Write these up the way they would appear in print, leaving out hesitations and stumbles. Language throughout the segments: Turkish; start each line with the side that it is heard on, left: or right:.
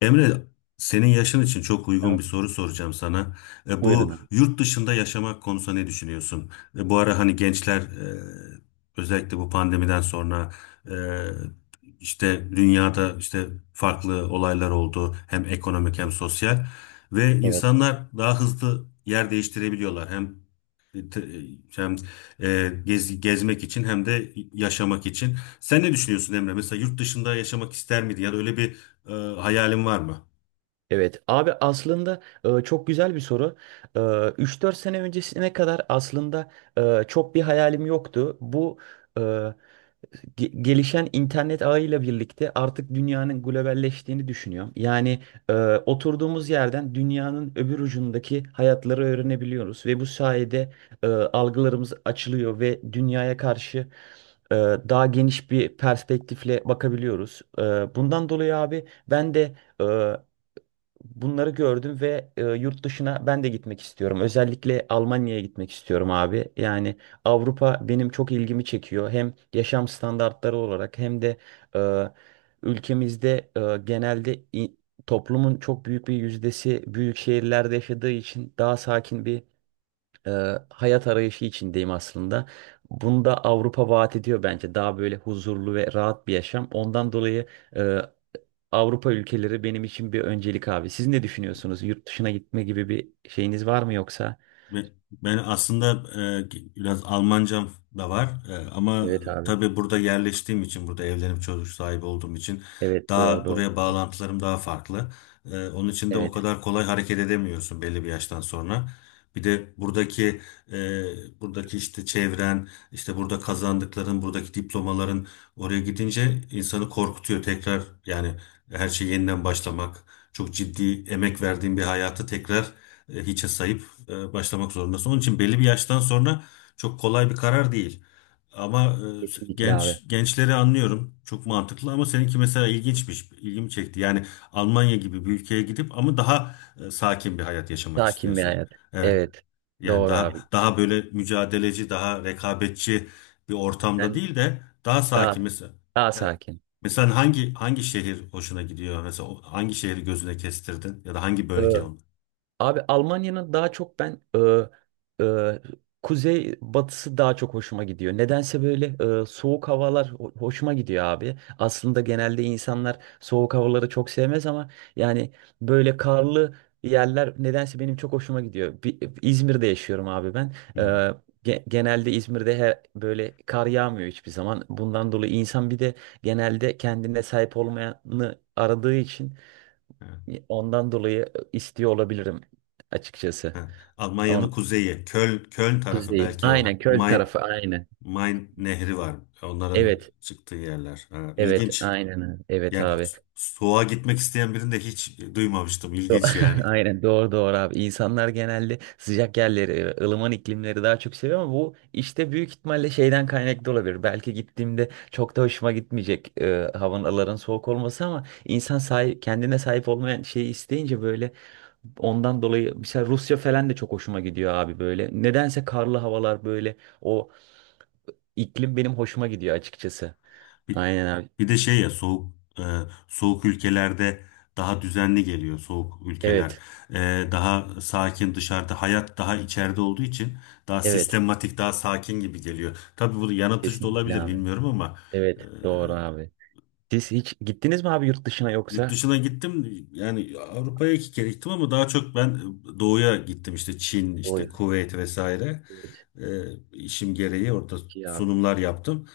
left: Emre, senin yaşın için çok uygun bir
right: Tamam.
left: soru soracağım sana.
right: Buyurun
left: Bu
right: abi.
left: yurt dışında yaşamak konusunda ne düşünüyorsun? Bu ara hani gençler özellikle bu pandemiden sonra e, işte dünyada işte farklı olaylar oldu. Hem ekonomik hem sosyal ve
right: Evet.
left: insanlar daha hızlı yer değiştirebiliyorlar. Hem te- hem gezmek için hem de yaşamak için. Sen ne düşünüyorsun Emre? Mesela yurt dışında yaşamak ister miydin? Ya da öyle bir hayalin var mı?
right: Evet abi aslında çok güzel bir soru. E, 3-4 sene öncesine kadar aslında çok bir hayalim yoktu. Bu e, gelişen internet ağıyla birlikte artık dünyanın globalleştiğini düşünüyor. Yani e, oturduğumuz yerden dünyanın öbür ucundaki hayatları öğrenebiliyoruz ve bu sayede algılarımız açılıyor ve dünyaya karşı e, daha geniş bir perspektifle bakabiliyoruz. Bundan dolayı abi ben de e, bunları gördüm ve yurt dışına ben de gitmek istiyorum. Özellikle Almanya'ya gitmek istiyorum abi. Yani Avrupa benim çok ilgimi çekiyor. Hem yaşam standartları olarak hem de e, ülkemizde genelde toplumun çok büyük bir yüzdesi büyük şehirlerde yaşadığı için daha sakin bir e, hayat arayışı içindeyim aslında. Bunu da Avrupa vaat ediyor bence. Daha böyle huzurlu ve rahat bir yaşam. Ondan dolayı e, Avrupa ülkeleri benim için bir öncelik abi. Siz ne düşünüyorsunuz? Yurt dışına gitme gibi bir şeyiniz var mı yoksa?
left: Ve ben aslında biraz Almancam da var. Ama
right: Evet abi.
left: tabii burada yerleştiğim için, burada evlenip çocuk sahibi olduğum için
right: Evet, doğru
left: daha
right: doğru
left: buraya
right: abi.
left: bağlantılarım daha farklı. Onun için de o
right: Evet,
left: kadar kolay hareket edemiyorsun belli bir yaştan sonra. Bir de buradaki buradaki işte çevren, işte burada kazandıkların, buradaki diplomaların oraya gidince insanı korkutuyor tekrar yani her şey yeniden başlamak. Çok ciddi emek verdiğin bir hayatı tekrar hiçe sayıp başlamak zorundasın. Onun için belli bir yaştan sonra çok kolay bir karar değil. Ama
right: kesinlikle abi.
left: gençleri anlıyorum. Çok mantıklı ama seninki mesela ilginçmiş. İlgimi çekti. Yani Almanya gibi bir ülkeye gidip ama daha sakin bir hayat yaşamak
right: Sakin bir
left: istiyorsun.
right: hayat.
left: Evet.
right: Evet,
left: Yani
right: doğru
left: daha
right: abi.
left: böyle mücadeleci, daha rekabetçi bir ortamda
right: Ben
left: değil de daha
right: daha
left: sakin mesela.
right: daha
left: Evet.
right: sakin.
left: Mesela hangi şehir hoşuna gidiyor? Mesela hangi şehri gözüne kestirdin ya da hangi bölge onu?
right: Abi Almanya'nın daha çok ben e, e, kuzey batısı daha çok hoşuma gidiyor. Nedense böyle soğuk havalar hoşuma gidiyor abi. Aslında genelde insanlar soğuk havaları çok sevmez ama yani böyle karlı yerler nedense benim çok hoşuma gidiyor. İzmir'de yaşıyorum abi ben. Genelde İzmir'de her, böyle kar yağmıyor hiçbir zaman. Bundan dolayı insan bir de genelde kendine sahip olmayanı aradığı için.
left: Hı.
right: Ondan dolayı istiyor olabilirim açıkçası.
left: Ha,
right: Ama
left: Almanya'nın kuzeyi, Köln tarafı
right: kuzeyi.
left: belki o
right: Aynen köl tarafı aynen.
left: Main nehri var. Onların
right: Evet.
left: çıktığı yerler. Ha,
right: Evet,
left: ilginç.
right: aynen. Evet
left: Yani
right: abi.
left: soğuğa gitmek isteyen birini de hiç duymamıştım.
right: Do-
left: İlginç yani.
right: Aynen, doğru doğru abi. İnsanlar genelde sıcak yerleri, ılıman iklimleri daha çok seviyor ama bu işte büyük ihtimalle şeyden kaynaklı olabilir. Belki gittiğimde çok da hoşuma gitmeyecek havaların soğuk olması ama insan sahip, kendine sahip olmayan şeyi isteyince böyle ondan dolayı mesela Rusya falan da çok hoşuma gidiyor abi böyle. Nedense karlı havalar böyle o iklim benim hoşuma gidiyor açıkçası.
left: Bir,
right: Aynen abi.
left: Bir de şey ya soğuk ülkelerde daha düzenli geliyor soğuk ülkeler.
right: Evet.
left: Daha sakin dışarıda hayat daha içeride olduğu için daha
right: Evet.
left: sistematik daha sakin gibi geliyor. Tabii bu yanıltıcı da
right: Kesinlikle
left: olabilir
right: abi.
left: bilmiyorum ama e,
right: Evet. Doğru abi. Siz hiç gittiniz mi abi yurt dışına
left: Yurt
right: yoksa?
left: dışına gittim yani Avrupa'ya iki kere gittim ama daha çok ben doğuya gittim işte Çin
right: O
left: işte
right: ya.
left: Kuveyt vesaire.
right: Evet, evet.
left: Ee, işim gereği orada
right: Çok iyi abi.
left: sunumlar yaptım.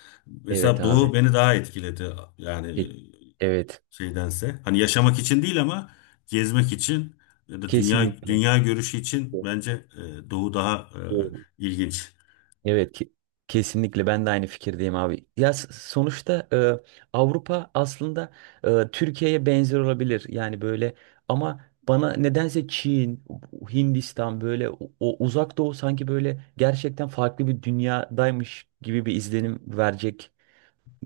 right: Evet
left: Mesela Doğu
right: abi.
left: beni daha etkiledi
right: Ke-
left: yani
right: Evet.
left: şeydense hani yaşamak için değil ama gezmek için ya da
right: Kesinlikle.
left: dünya görüşü için bence Doğu daha
right: Evet.
left: ilginç.
right: Evet ki kesinlikle ben de aynı fikirdeyim abi. Ya sonuçta Avrupa aslında Türkiye'ye benzer olabilir. Yani böyle ama bana nedense Çin, Hindistan böyle o, o uzak doğu sanki böyle gerçekten farklı bir dünyadaymış gibi bir izlenim verecek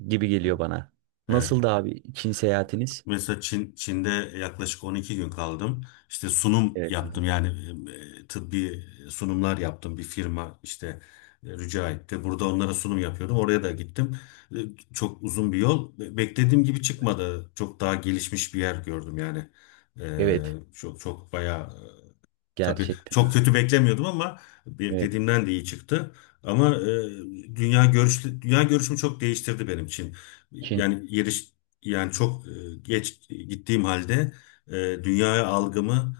right: gibi geliyor bana.
left: Evet.
right: Nasıldı abi Çin seyahatiniz?
left: Mesela Çin'de yaklaşık 12 gün kaldım. İşte sunum
right: Evet
left: yaptım
right: abi.
left: yani tıbbi sunumlar yaptım bir firma işte rica etti. Burada onlara sunum yapıyordum. Oraya da gittim. E, Çok uzun bir yol. Beklediğim gibi
right: Evet.
left: çıkmadı. Çok daha gelişmiş bir yer gördüm yani.
right: Evet.
left: E, çok çok bayağı Tabii
right: Gerçekten
left: çok
right: abi.
left: kötü beklemiyordum ama
right: Evet.
left: beklediğimden de iyi çıktı. Ama dünya görüşümü çok değiştirdi benim için.
right: Çin
left: Yani yeriş yani geç gittiğim halde e, dünyaya algımı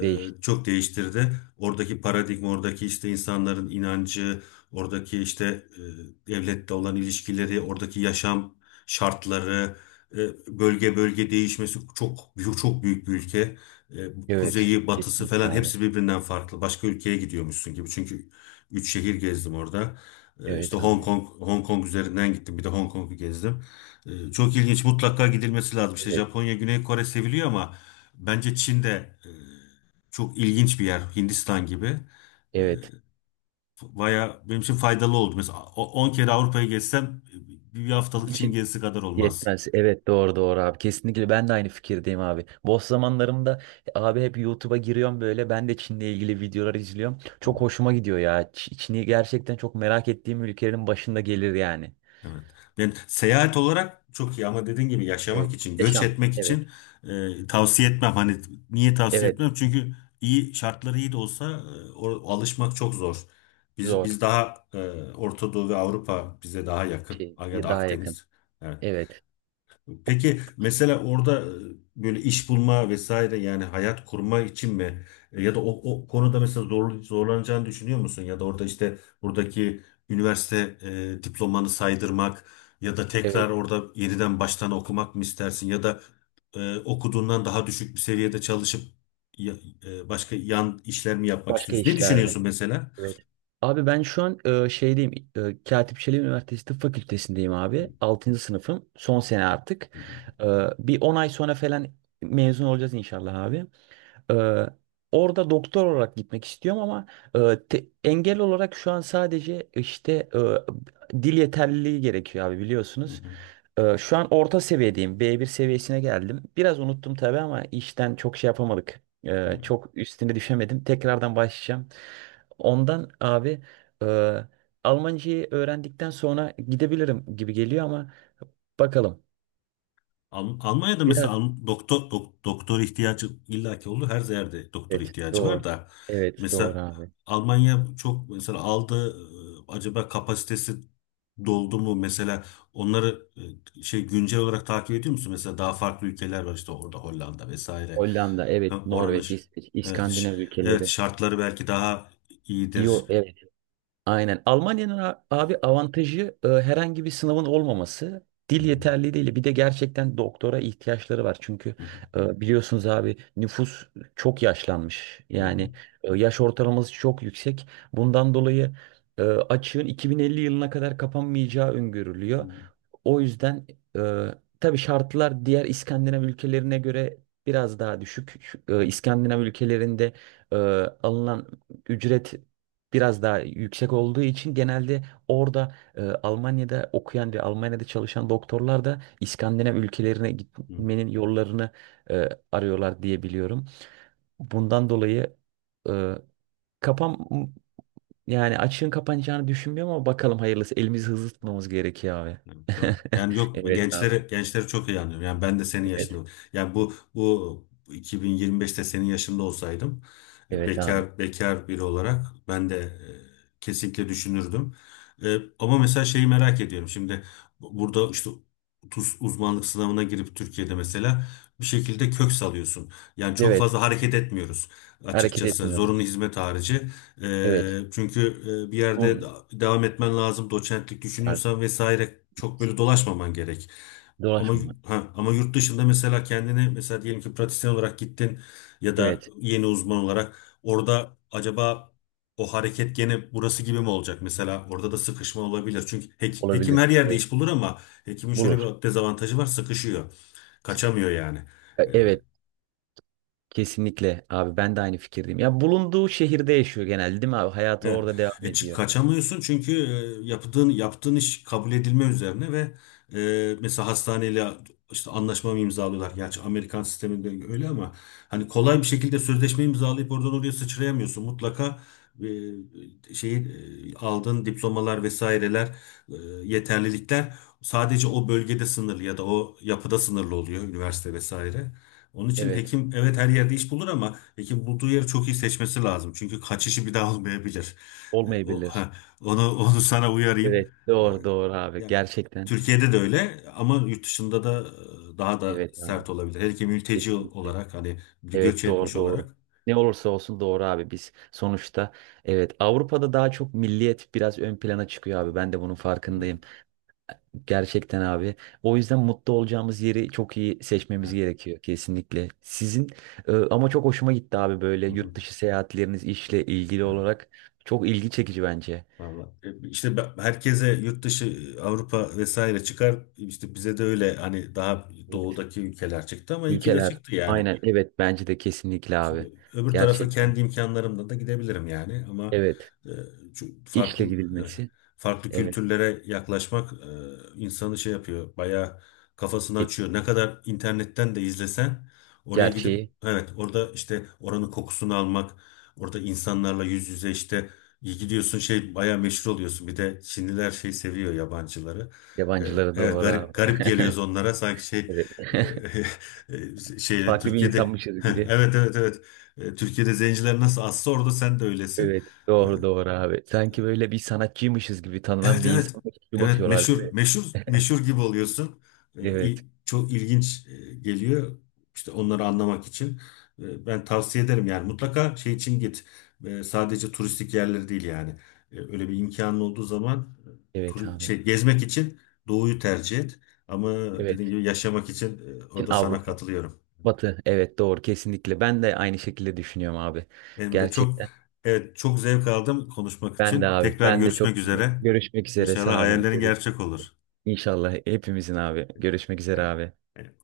right: değiş.
left: çok değiştirdi. Oradaki paradigma, oradaki işte insanların inancı, oradaki işte devlette olan ilişkileri, oradaki yaşam şartları, e, bölge bölge değişmesi çok çok büyük bir ülke. Bu
right: Evet.
left: kuzeyi, batısı
right: Kesinlikle
left: falan
right: abi.
left: hepsi birbirinden farklı. Başka ülkeye gidiyormuşsun gibi. Çünkü üç şehir gezdim orada. İşte
right: Evet abi.
left: Hong Kong üzerinden gittim. Bir de Hong Kong'u gezdim. Çok ilginç. Mutlaka gidilmesi lazım. İşte
right: Evet.
left: Japonya, Güney Kore seviliyor ama bence Çin de çok ilginç bir yer. Hindistan gibi. E,
right: Evet.
left: Baya benim için faydalı oldu. Mesela 10 kere Avrupa'yı gezsem bir haftalık Çin
right: Çin
left: gezisi kadar olmaz.
right: yetmez. Evet, doğru doğru abi. Kesinlikle ben de aynı fikirdeyim abi. Boş zamanlarımda abi hep YouTube'a giriyorum böyle. Ben de Çin'le ilgili videolar izliyorum. Çok hoşuma gidiyor ya. Çin'i gerçekten çok merak ettiğim ülkelerin başında gelir yani.
left: Evet. Ben seyahat olarak çok iyi ama dediğin gibi yaşamak
right: Evet.
left: için, göç
right: Yaşam.
left: etmek
right: Evet.
left: için tavsiye etmem. Hani niye tavsiye
right: Evet.
left: etmem? Çünkü iyi şartları iyi de olsa alışmak çok zor. Biz
right: Zor.
left: biz daha Orta Doğu ve Avrupa bize daha yakın
right: Şey.
left: ya da
right: Daha yakın.
left: Akdeniz. Yani
right: Evet. O-
left: peki mesela orada böyle iş bulma vesaire yani hayat kurma için mi? Ya da o konuda mesela zorlanacağını düşünüyor musun? Ya da orada işte buradaki üniversite diplomanı saydırmak ya da tekrar
right: Evet.
left: orada yeniden baştan okumak mı istersin? Ya da okuduğundan daha düşük bir seviyede çalışıp ya- başka yan işler mi yapmak
right: Başka
left: istiyorsun? Ne
right: işlerde.
left: düşünüyorsun mesela?
right: Evet. Abi ben şu an şeydeyim. Katip Çelebi Üniversitesi Tıp Fakültesindeyim abi. 6. sınıfım. Son sene artık.
left: Hı hı,
right: E, Bir 10 ay sonra falan mezun olacağız inşallah abi. Ee, Orada doktor olarak gitmek istiyorum ama engel olarak şu an sadece işte dil yeterliliği gerekiyor abi biliyorsunuz.
left: hı
right: Şu an orta seviyedeyim. B1 seviyesine geldim. Biraz unuttum tabii ama işten çok şey yapamadık.
left: hı, hı.
right: Çok üstüne düşemedim. Tekrardan başlayacağım. Ondan abi e, Almancayı öğrendikten sonra gidebilirim gibi geliyor ama bakalım.
left: Almanya'da mesela
right: Biraz
left: Doktor ihtiyacı illaki oldu. Her yerde doktor
right: evet,
left: ihtiyacı
right: doğru.
left: var da
right: Evet doğru
left: mesela
right: abi.
left: Almanya çok mesela aldı, acaba kapasitesi doldu mu mesela onları şey güncel olarak takip ediyor musun? Mesela daha farklı ülkeler var işte orada Hollanda vesaire.
right: Hollanda,
left: Ha,
right: evet,
left: oranın
right: Norveç, İsveç,
left: evet ş-
right: İskandinav
left: evet
right: ülkeleri.
left: şartları belki daha
right: İyi,
left: iyidir.
right: evet. Aynen. Almanya'nın abi avantajı herhangi bir sınavın olmaması.
left: Hı
right: Dil
left: hı,
right: yeterli değil. Bir de gerçekten doktora ihtiyaçları var. Çünkü
left: hı
right: biliyorsunuz abi nüfus çok yaşlanmış.
left: hı,
right: Yani yaş ortalaması çok yüksek. Bundan dolayı açığın 2050 yılına kadar kapanmayacağı
left: hı hı,
right: öngörülüyor.
left: hı hı,
right: O yüzden e, tabii şartlar diğer İskandinav ülkelerine göre biraz daha düşük. İskandinav ülkelerinde e, alınan ücret biraz daha yüksek olduğu için genelde orada Almanya'da okuyan ve Almanya'da çalışan doktorlar da İskandinav ülkelerine
left: hı hı.
right: gitmenin yollarını arıyorlar diye biliyorum. Bundan dolayı e, kafam yani açığın kapanacağını düşünmüyorum ama bakalım hayırlısı. Elimizi hızlı tutmamız gerekiyor abi.
left: Evet, doğru. Yani yok
right: Evet abi.
left: gençleri çok iyi anlıyorum. Yani ben de senin
right: Evet.
left: yaşında. Yani bu 2025'te senin yaşında olsaydım
right: Evet abi.
left: bekar biri olarak ben de kesinlikle düşünürdüm. Ama mesela şeyi merak ediyorum. Şimdi burada işte tuz uzmanlık sınavına girip Türkiye'de mesela bir şekilde kök salıyorsun. Yani çok
right: Evet.
left: fazla hareket etmiyoruz
right: Hareket
left: açıkçası. Zorunlu
right: etmiyoruz.
left: hizmet harici,
right: Evet.
left: çünkü bir yerde
right: Bun.
left: devam etmen lazım. Doçentlik
right: az-
left: düşünüyorsan vesaire çok böyle dolaşmaman gerek. Ama
right: Dolaşma.
left: ha, ama yurt dışında mesela kendini mesela diyelim ki pratisyen olarak gittin ya da
right: Evet.
left: yeni uzman olarak orada acaba o hareket gene burası gibi mi olacak? Mesela orada da sıkışma olabilir. Çünkü hekim
right: Olabilir.
left: her yerde
right: Evet.
left: iş bulur ama hekimin şöyle
right: Bulur.
left: bir dezavantajı var, sıkışıyor. Kaçamıyor yani.
right: Evet. Kesinlikle abi, ben de aynı fikirdeyim. Ya bulunduğu şehirde yaşıyor genelde değil mi abi? Hayatı
left: Evet.
right: orada devam
left: E, çık
right: ediyor.
left: Kaçamıyorsun çünkü yaptığın iş kabul edilme üzerine ve mesela hastaneyle işte anlaşma mı imzalıyorlar? Gerçi Amerikan sisteminde öyle ama hani kolay bir şekilde sözleşme imzalayıp oradan oraya sıçrayamıyorsun. Mutlaka e, şeyi aldığın diplomalar vesaireler, e, yeterlilikler sadece o bölgede sınırlı ya da o yapıda sınırlı oluyor, üniversite vesaire. Onun için
right: Evet.
left: hekim evet her yerde iş bulur ama peki bulduğu yeri çok iyi seçmesi lazım. Çünkü kaçışı bir daha olmayabilir. E, O,
right: Olmayabilir.
left: ha, Onu onu sana uyarayım.
right: Evet.
left: E,
right: Doğru doğru abi.
left: Yani
right: Gerçekten.
left: Türkiye'de de öyle ama yurt dışında da daha da
right: Evet abi.
left: sert olabilir. Hele ki mülteci
right: Kesinlikle.
left: olarak hani bir göç
right: Evet, doğru
left: etmiş
right: doğru.
left: olarak.
right: Ne olursa olsun doğru abi, biz sonuçta evet Avrupa'da daha çok milliyet biraz ön plana çıkıyor abi, ben de bunun farkındayım. Gerçekten abi, o yüzden mutlu olacağımız yeri çok iyi seçmemiz
left: Ha,
right: gerekiyor kesinlikle. Sizin ama çok hoşuma gitti abi, böyle
left: hı hı,
right: yurt dışı seyahatleriniz işle ilgili
left: ha,
right: olarak çok ilgi çekici bence.
left: vallahi. İşte herkese yurt dışı, Avrupa vesaire çıkar. İşte bize de öyle hani daha
right: Evet.
left: doğudaki ülkeler çıktı ama iyi ki de
right: Ülkeler,
left: çıktı yani.
right: aynen evet, bence de kesinlikle abi,
left: Çünkü öbür tarafa
right: gerçekten
left: kendi imkanlarımla da gidebilirim yani ama
right: evet,
left: e, farklı
right: işle
left: evet
right: gidilmesi
left: farklı
right: evet
left: kültürlere yaklaşmak insanı şey yapıyor bayağı, kafasını
right: e,
left: açıyor. Ne kadar internetten de izlesen oraya gidip
right: gerçeği.
left: evet orada işte oranın kokusunu almak, orada insanlarla yüz yüze işte iyi gidiyorsun şey bayağı meşhur oluyorsun. Bir de Çinliler şey seviyor yabancıları. E,
right: Yabancıları,
left: evet
right: doğru
left: garip
right: abi.
left: garip geliyoruz onlara sanki şey.
right: Evet.
left: e, şeyle
right: Farklı bir
left: Türkiye'de
right: insanmışız gibi.
left: evet evet evet, Türkiye'de zenciler nasıl azsa orada sen de öylesin.
right: Evet.
left: E,
right: Doğru doğru abi. Sanki böyle bir sanatçıymışız gibi tanınan
left: Evet
right: bir
left: evet.
right: insanmış gibi
left: Evet
right: bakıyorlar değil
left: meşhur
right: mi?
left: meşhur meşhur gibi oluyorsun.
right: Evet.
left: Çok ilginç geliyor. İşte onları anlamak için. Ben tavsiye ederim yani mutlaka şey için git. Sadece turistik yerleri değil yani. Öyle bir imkanın olduğu zaman
right: Evet abi.
left: şey gezmek için doğuyu tercih et. Ama dediğim
right: Evet.
left: gibi yaşamak için
right: Çin
left: orada sana
right: Avrupa.
left: katılıyorum.
right: Batı. Evet, doğru kesinlikle. Ben de aynı şekilde düşünüyorum abi.
left: Benim de çok,
right: Gerçekten.
left: evet çok zevk aldım konuşmak
right: Ben de
left: için.
right: abi.
left: Tekrar
right: Ben de
left: görüşmek
right: çok
left: üzere.
right: görüşmek üzere.
left: İnşallah
right: Sağ olun.
left: hayallerin
right: Görüşmek
left: gerçek olur.
right: üzere. İnşallah hepimizin abi. Görüşmek üzere abi.
left: Evet.